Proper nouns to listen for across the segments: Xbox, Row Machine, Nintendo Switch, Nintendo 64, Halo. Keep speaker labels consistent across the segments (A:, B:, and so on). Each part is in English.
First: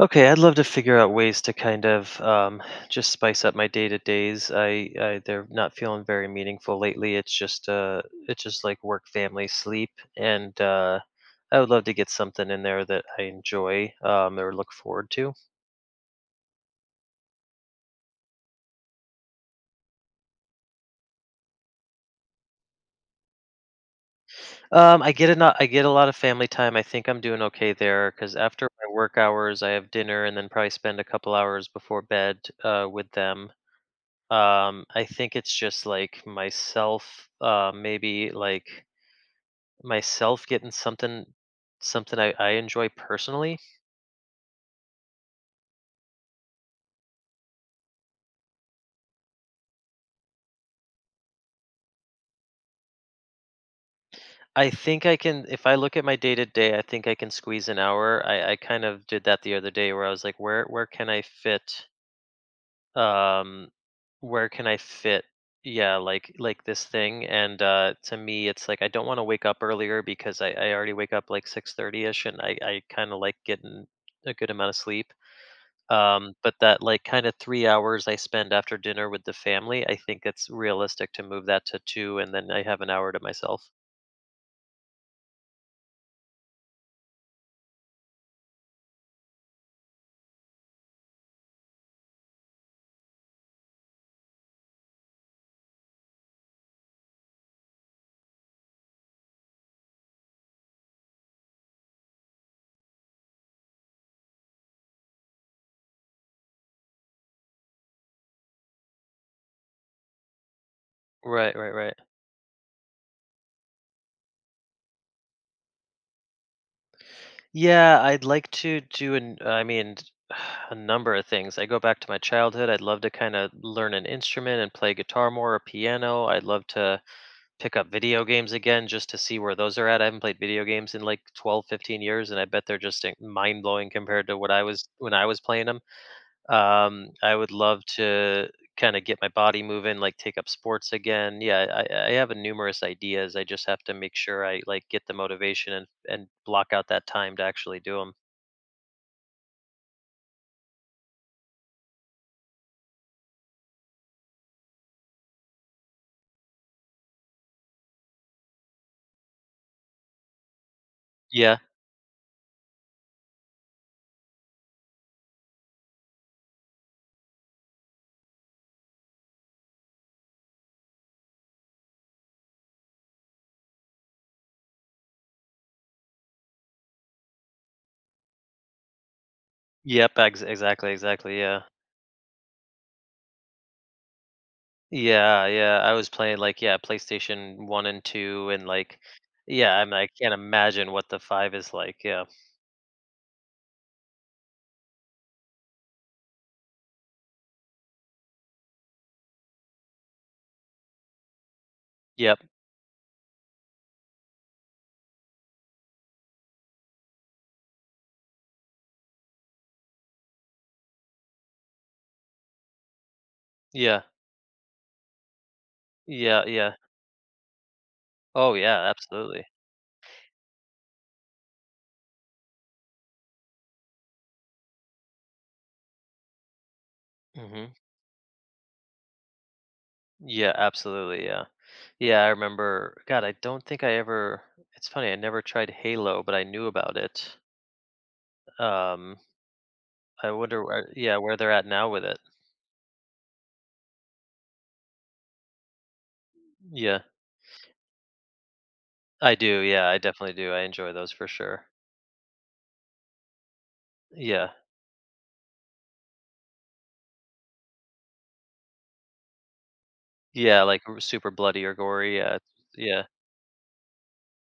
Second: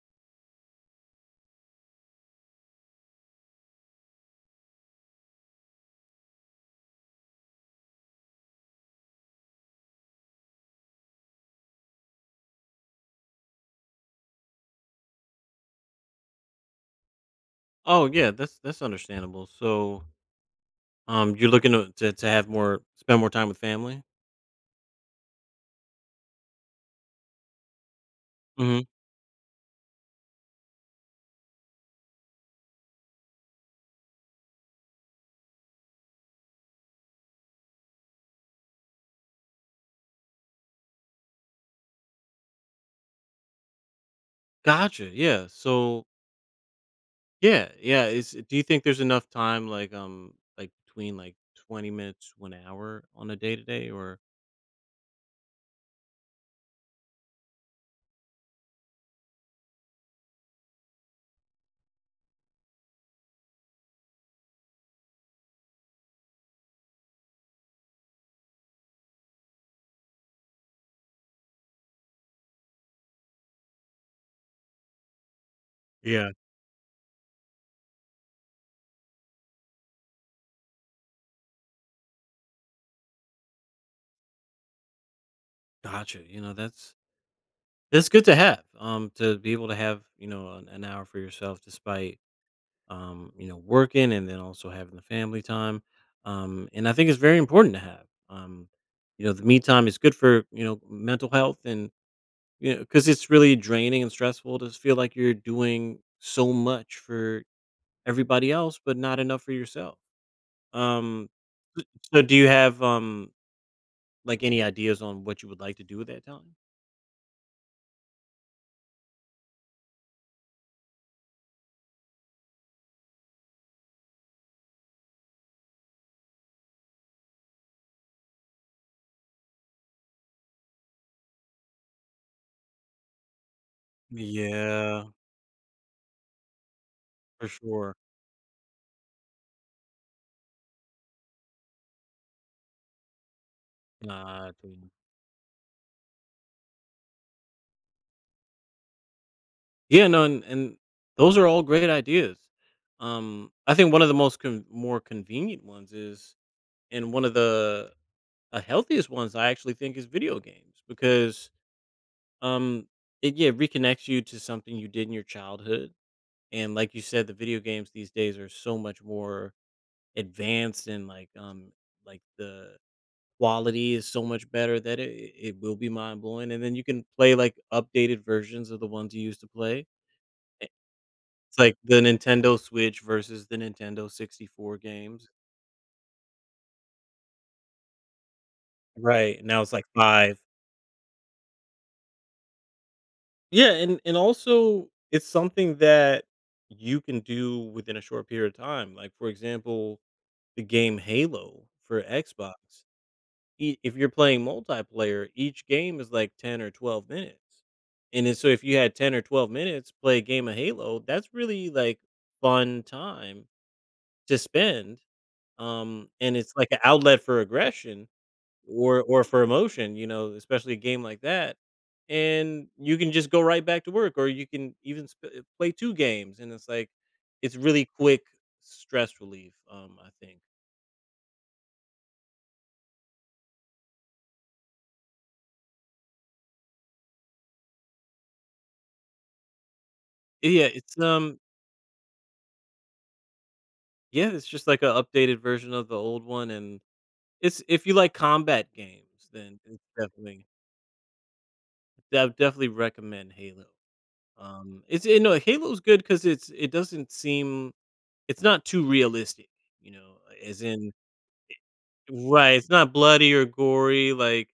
A: Okay, I'd love to figure out ways to kind of just spice up my day to days. I They're not feeling very meaningful lately. It's just like work, family, sleep, and I would love to get something in there that I enjoy or look forward to.
B: Oh yeah, that's understandable. So, you're looking to have more, spend more time with family.
A: I get a not, I get a lot of family time. I think I'm doing okay there because after
B: Hmm
A: my work hours, I have dinner and then probably spend a couple hours before bed with them. I think it's just like myself, maybe like myself getting something I enjoy personally.
B: Gotcha. Yeah. Is do you think there's enough time, like between 20 minutes to an hour on a day to day, or
A: I think I can, if I look at my day to day, I think I can squeeze an hour. I kind of did that the other day where I was like, where can I fit, um where can i fit yeah, like this thing, and to me, it's like, I don't want to wake up earlier because I already wake up like 6:30 ish, and I kind of like getting a good amount of sleep.
B: Yeah.
A: But that like kind of 3 hours I spend after dinner with the family, I think it's realistic to move that to two, and then I have an hour to myself.
B: Gotcha. You know, that's good to have. To be able to have you know an hour for yourself, despite you know, working and then also having the family time. And I think it's very important to have. Um, you know, the me time is good for you know mental health and you know because it's really draining and stressful to feel like you're doing so much for everybody else, but not enough for yourself. Um,
A: Right, right,
B: s-
A: right.
B: so do you have like any ideas on what you would like to do with that time?
A: Yeah, I'd like to do an I mean a number of things. I go back to my childhood. I'd love to kind of learn an instrument and play guitar more or piano. I'd love to pick up video games again just to see where those are at. I haven't played video games in like 12, 15 years, and I bet they're just like, mind-blowing compared to what I was
B: Yeah.
A: when I was playing them. I
B: For
A: would love
B: sure.
A: to kind of get my body moving, like take up sports again. Yeah, I have a numerous ideas. I just have to make sure
B: Nah,
A: I like get the motivation and block out that time to actually do them.
B: yeah, no, and those are all great ideas. I think one of the more convenient ones is, and one of the healthiest ones I actually think is video games because
A: Yeah.
B: um, it reconnects you to something you did in your childhood, and like you said, the video games these days are so much more advanced and like the quality is so much better that it will be mind blowing, and then you can play like updated versions of the ones you used to play.
A: Yep. Exactly. Exactly.
B: It's
A: Yeah.
B: like the Nintendo Switch versus the Nintendo 64 games.
A: Yeah. Yeah. I was playing like, yeah, PlayStation One and Two, and like,
B: Right, now it's
A: yeah, I
B: like
A: mean, I can't
B: 5.
A: imagine what the five is like. Yeah.
B: Yeah, and also it's something that you can do within a short period of time, like, for example, the game Halo for
A: Yep.
B: Xbox. E if you're playing multiplayer, each game is like 10 or 12 minutes, and then so if you had 10 or 12 minutes, play a game of Halo, that's really, like, fun time
A: Yeah.
B: to spend, and
A: Yeah.
B: it's like
A: Yeah.
B: an outlet for aggression
A: Oh yeah.
B: or for
A: Absolutely.
B: emotion, you know, especially a game like that. And you can just go right back to work, or you can even play two games, and it's like it's
A: Hmm.
B: really quick stress relief. I think.
A: Yeah. Absolutely. Yeah. Yeah, I remember. God, I don't think I ever. It's funny. I never tried Halo, but I knew about it. Um, I wonder
B: Yeah,
A: where.
B: it's
A: Yeah, where
B: um,
A: they're at now with it.
B: yeah, it's just like an updated version of the old one, and
A: Yeah,
B: it's if you like combat games,
A: I
B: then
A: do.
B: it's
A: Yeah, I definitely
B: definitely
A: do. I enjoy those for sure.
B: I would definitely recommend Halo.
A: Yeah,
B: It's you know Halo's good because it's it doesn't seem it's not too realistic, you know,
A: yeah,
B: as
A: like
B: in
A: super bloody or gory. Yeah,
B: right, it's not
A: yeah.
B: bloody or gory, like,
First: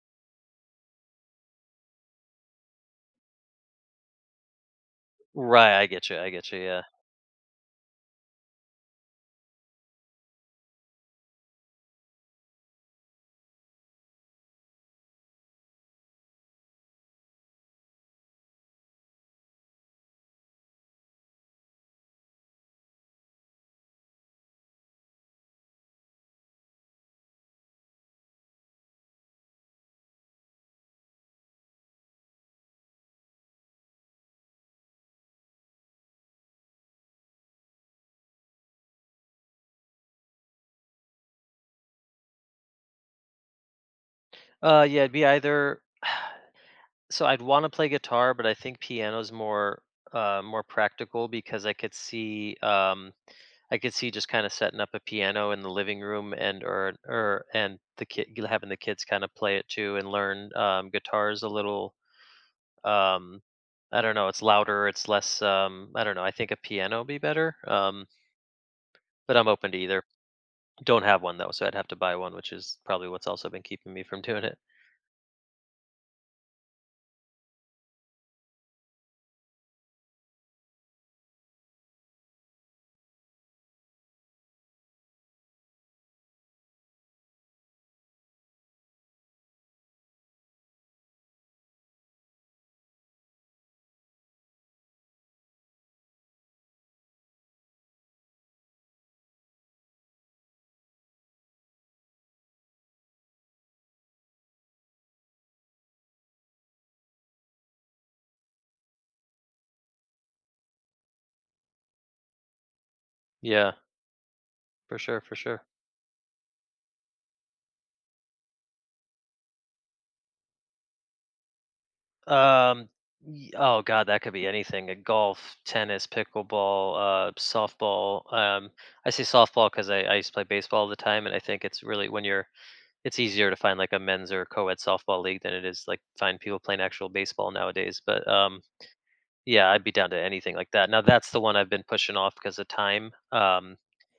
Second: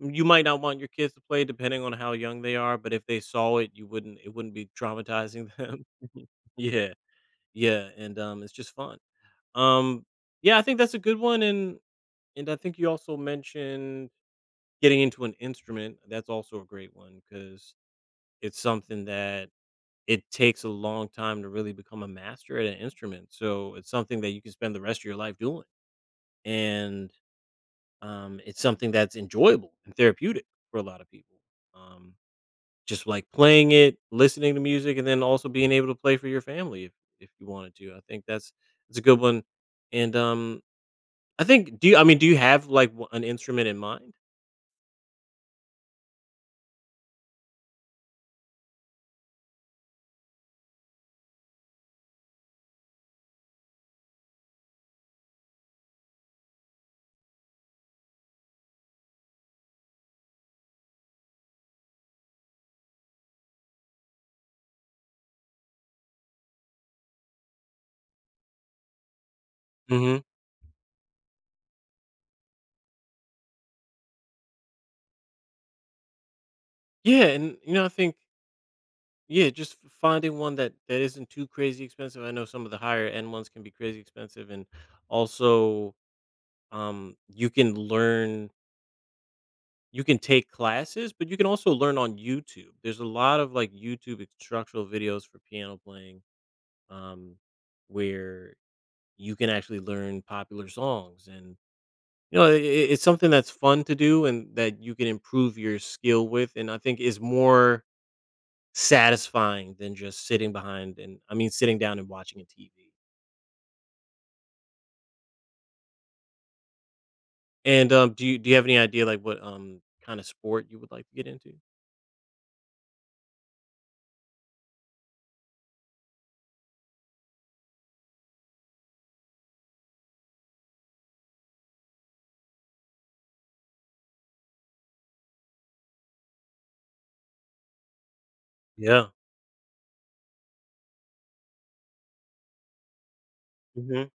B: you might not want your kids to play depending on how young they are, but if they saw it, you wouldn't it wouldn't be traumatizing
A: Right.
B: them.
A: I get you. I get you. Yeah.
B: Yeah, yeah, and, it's just fun. Um, yeah, I think that's a good one, and I think you also mentioned getting into an instrument, that's also a great one because it's something that it takes a long time to really become a master at an instrument, so it's something that you can spend the rest of your life doing, and um, it's something that's enjoyable and therapeutic for a lot of people. Um, just like playing it, listening to music, and then also being able to play for your family if you wanted to. I think that's it's a good one. And I think do you? I mean, do you have like an instrument in mind?
A: Yeah. It'd be either. So I'd want to play guitar, but I think piano's more practical because I could see just kind of setting up a piano in the living room, and or and the kid having the kids kind of play it too and learn guitars a little. Um, I don't know. It's louder. It's less. I don't know. I think a piano would be better. But I'm open to either.
B: Hmm
A: Don't have one though, so I'd have to buy one, which is probably what's also been keeping me from doing it.
B: Yeah, and you know, I think yeah, just finding one that that isn't too crazy expensive. I know some of the higher end ones can be crazy expensive, and also you can learn. You can take classes, but you can also learn on YouTube. There's a lot of, like, YouTube instructional videos for piano playing, um, where you can actually learn popular songs, and, you know, I it's something that's fun to do and that you can improve your skill with, and I think is more satisfying than just sitting behind and I mean, sitting down and watching a TV.
A: Yeah, for sure, for sure.
B: And, do you have any idea, like, what, kinda sport you would like to get into?
A: Um, oh God, that could be anything. Golf, tennis, pickleball, softball. I say softball because I used to play baseball all the time, and I think it's really, when you're it's easier to find like a men's or co-ed softball league than it is like find people playing actual baseball nowadays. But
B: Yeah.
A: yeah, I'd be down to anything like that. Now that's the one I've been pushing off because of time.
B: Mhm.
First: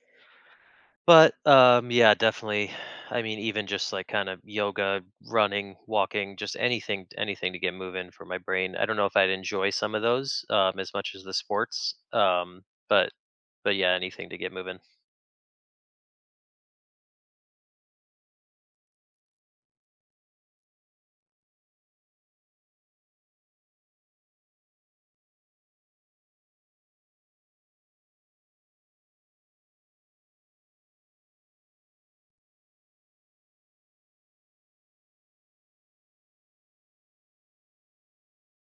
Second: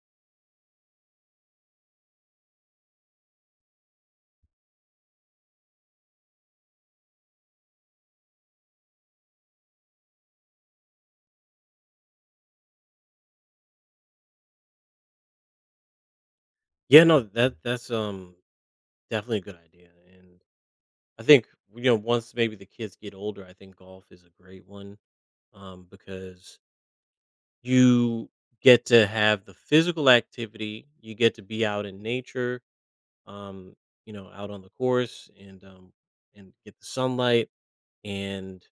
A: But, yeah, definitely. I mean, even just like kind of yoga, running, walking, just anything, anything to get moving for my brain. I don't know if I'd enjoy some of those as much as the sports, but yeah, anything to get moving.
B: Yeah, no, that that's, definitely a good idea, and I think, you know, once maybe the kids get older, I think golf is a great one, because you get to have the physical activity, you get to be out in nature, um, you know, out on the course and get the sunlight, and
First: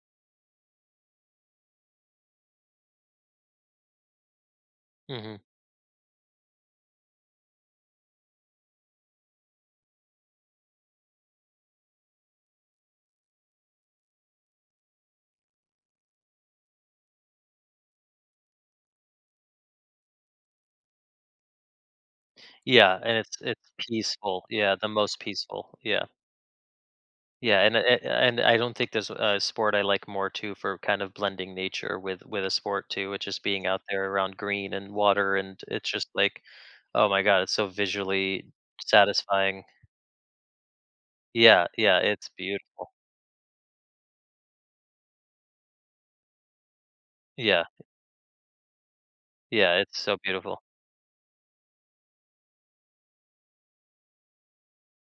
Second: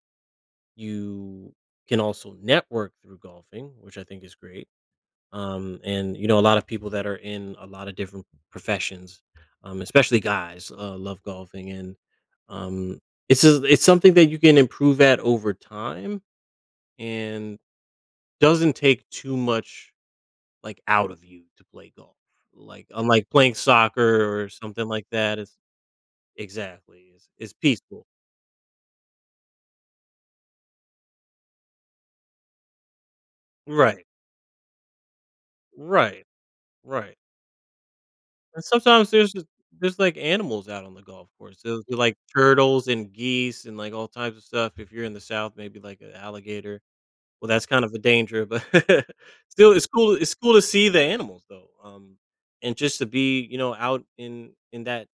B: you can also network through golfing, which I think is great
A: Hmm.
B: and you know a lot of people that are in a lot of different professions, especially guys, love golfing, and um, it's something that you can improve at over time, and doesn't take too much like out of you to play golf. Like
A: Yeah, and
B: unlike
A: it's
B: playing
A: it's
B: soccer
A: peaceful.
B: or
A: Yeah,
B: something
A: the
B: like
A: most
B: that, it's
A: peaceful. Yeah,
B: exactly it's
A: yeah, and
B: peaceful.
A: I don't think there's a sport I like more too for kind of blending nature with a sport too, which is being out
B: Right,
A: there around green and water, and it's just
B: right,
A: like. Oh
B: right.
A: my God, it's so visually
B: And sometimes
A: satisfying.
B: there's, like, animals out on the golf course.
A: Yeah,
B: There'll be,
A: yeah,
B: like,
A: it's
B: turtles
A: beautiful.
B: and geese and, like, all types of stuff. If you're in the South, maybe, like, an alligator. Well,
A: Yeah,
B: that's kind of a danger, but still,
A: yeah, it's so
B: it's cool
A: beautiful.
B: to see the animals, though, and just to be, you know, out in that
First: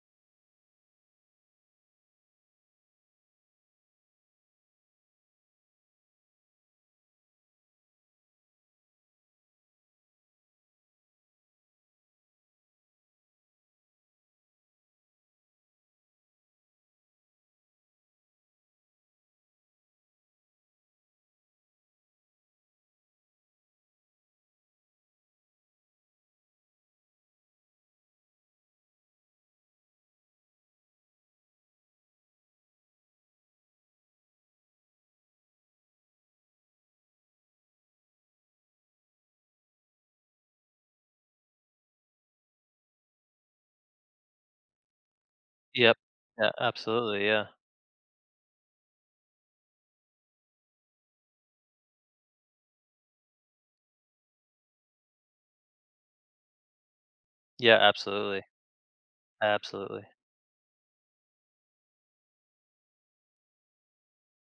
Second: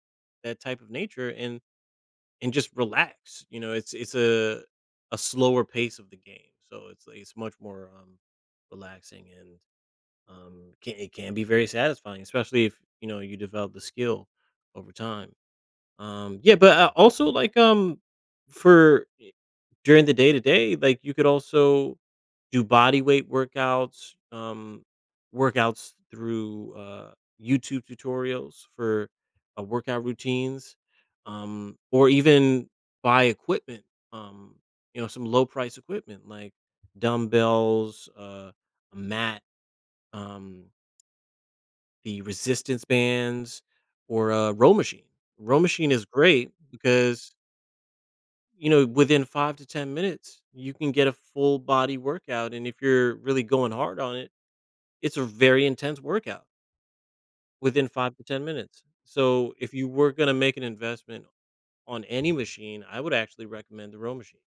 B: that type of nature and just relax, you know? It's a slower pace of the game, so it's, like, it's much more, relaxing and it can be very satisfying, especially if you know you develop the skill over time. Yeah, but I also like for i- during the day to day, like you could also do body weight workouts, workouts through YouTube tutorials for workout routines, or even buy equipment. Um, you know, some low price equipment like dumbbells, a mat. Um, the resistance bands or, Row Machine. Row Machine
A: Yep.
B: is
A: Yeah,
B: great
A: absolutely,
B: because,
A: yeah.
B: you know, within 5 to 10 minutes, you can get a full body workout, and if you're really going hard on it, it's a very intense workout
A: Yeah,
B: within 5 to
A: absolutely,
B: 10 minutes. So, if you
A: absolutely.
B: were gonna make an investment on any machine, I would actually recommend the Row Machine.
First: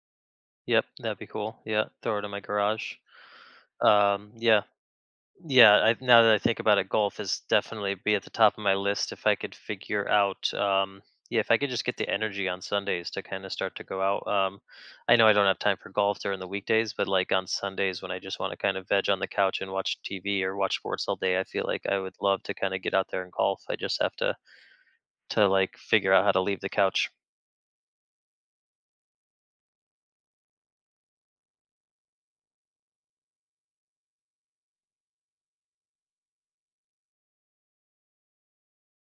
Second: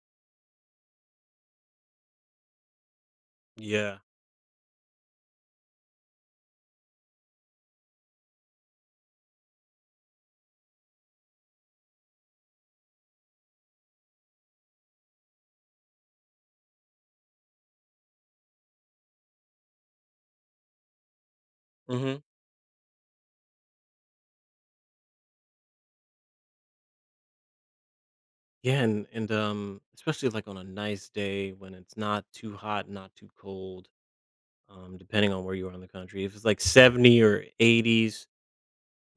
A: Yep, that'd be cool. Yeah, throw it in my garage.
B: Yeah.
A: Yeah. Yeah, now that I think about it, golf is definitely be at the top of my list if I could figure out. Yeah, if I could just get the energy on Sundays to kind of start to go out. I know I don't have time for golf during the weekdays, but like on Sundays when I just want to kind of veg on the couch and watch TV or watch sports all day, I feel like I would
B: Mhm.
A: love to kind of get out there and golf. I just have to like figure out how to leave the couch.
B: Yeah, and, especially, like, on a nice day when it's not too hot, not too cold. Um, depending on where you are in the country. If it's like 70 or 80s,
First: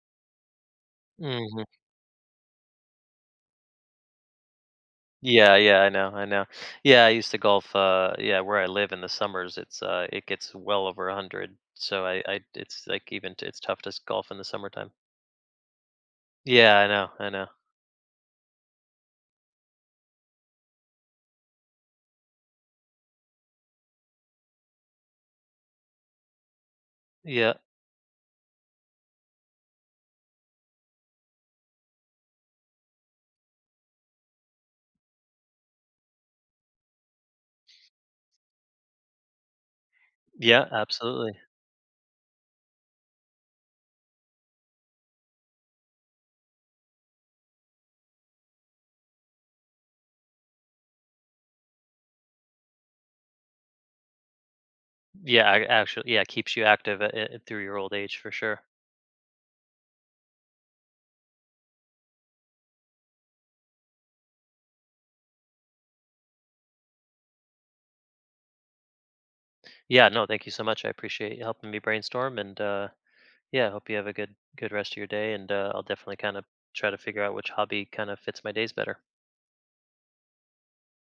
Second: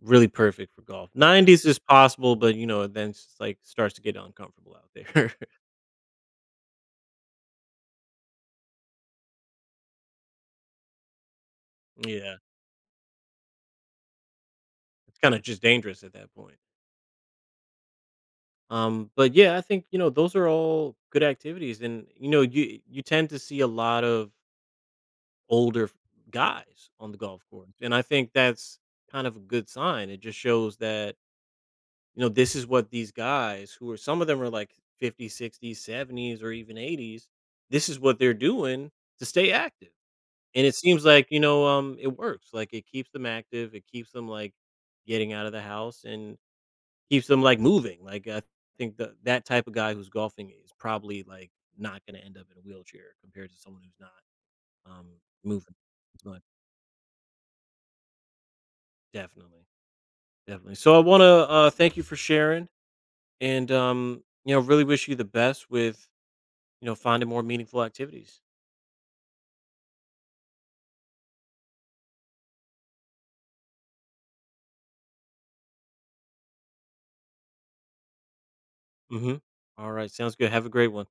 B: really perfect for golf.
A: Hmm.
B: 90s is possible, but you know, then it's just, like starts to get uncomfortable out there.
A: Yeah, yeah, I know, I know. Yeah, I used to golf. Yeah, where I live in the summers, it gets well over 100. So
B: Yeah,
A: it's like even it's tough to golf in the summertime.
B: it's kind of just dangerous at that point.
A: Yeah, I know, I know.
B: But yeah, I think you know those are all good activities, and you know you tend to see a lot of older guys on the golf
A: Yeah,
B: course, and I think that's kind of a good sign. It just shows that you know, this is what these guys who are some of them are like 50s, 60s, 70s, or even 80s, this is what they're doing to stay active.
A: yeah,
B: And it seems like,
A: absolutely.
B: you know, it works. Like it keeps them active, it keeps them like getting out of the house and keeps them like moving. Like I think that that type of guy who's golfing is probably like not gonna end up in a wheelchair compared to someone who's not um
A: Yeah,
B: moving.
A: actually, yeah,
B: But
A: keeps you active through your old age for sure.
B: definitely, definitely. So I wanna thank you for sharing and you know really wish you the best with you know, finding more meaningful activities.
A: Yeah, no, thank you so much. I appreciate you helping me brainstorm, and yeah, hope you have a good rest of your day. And I'll definitely kind of try to figure out which hobby kind of fits my days better.
B: Mhm. All right, sounds good. Have a great one.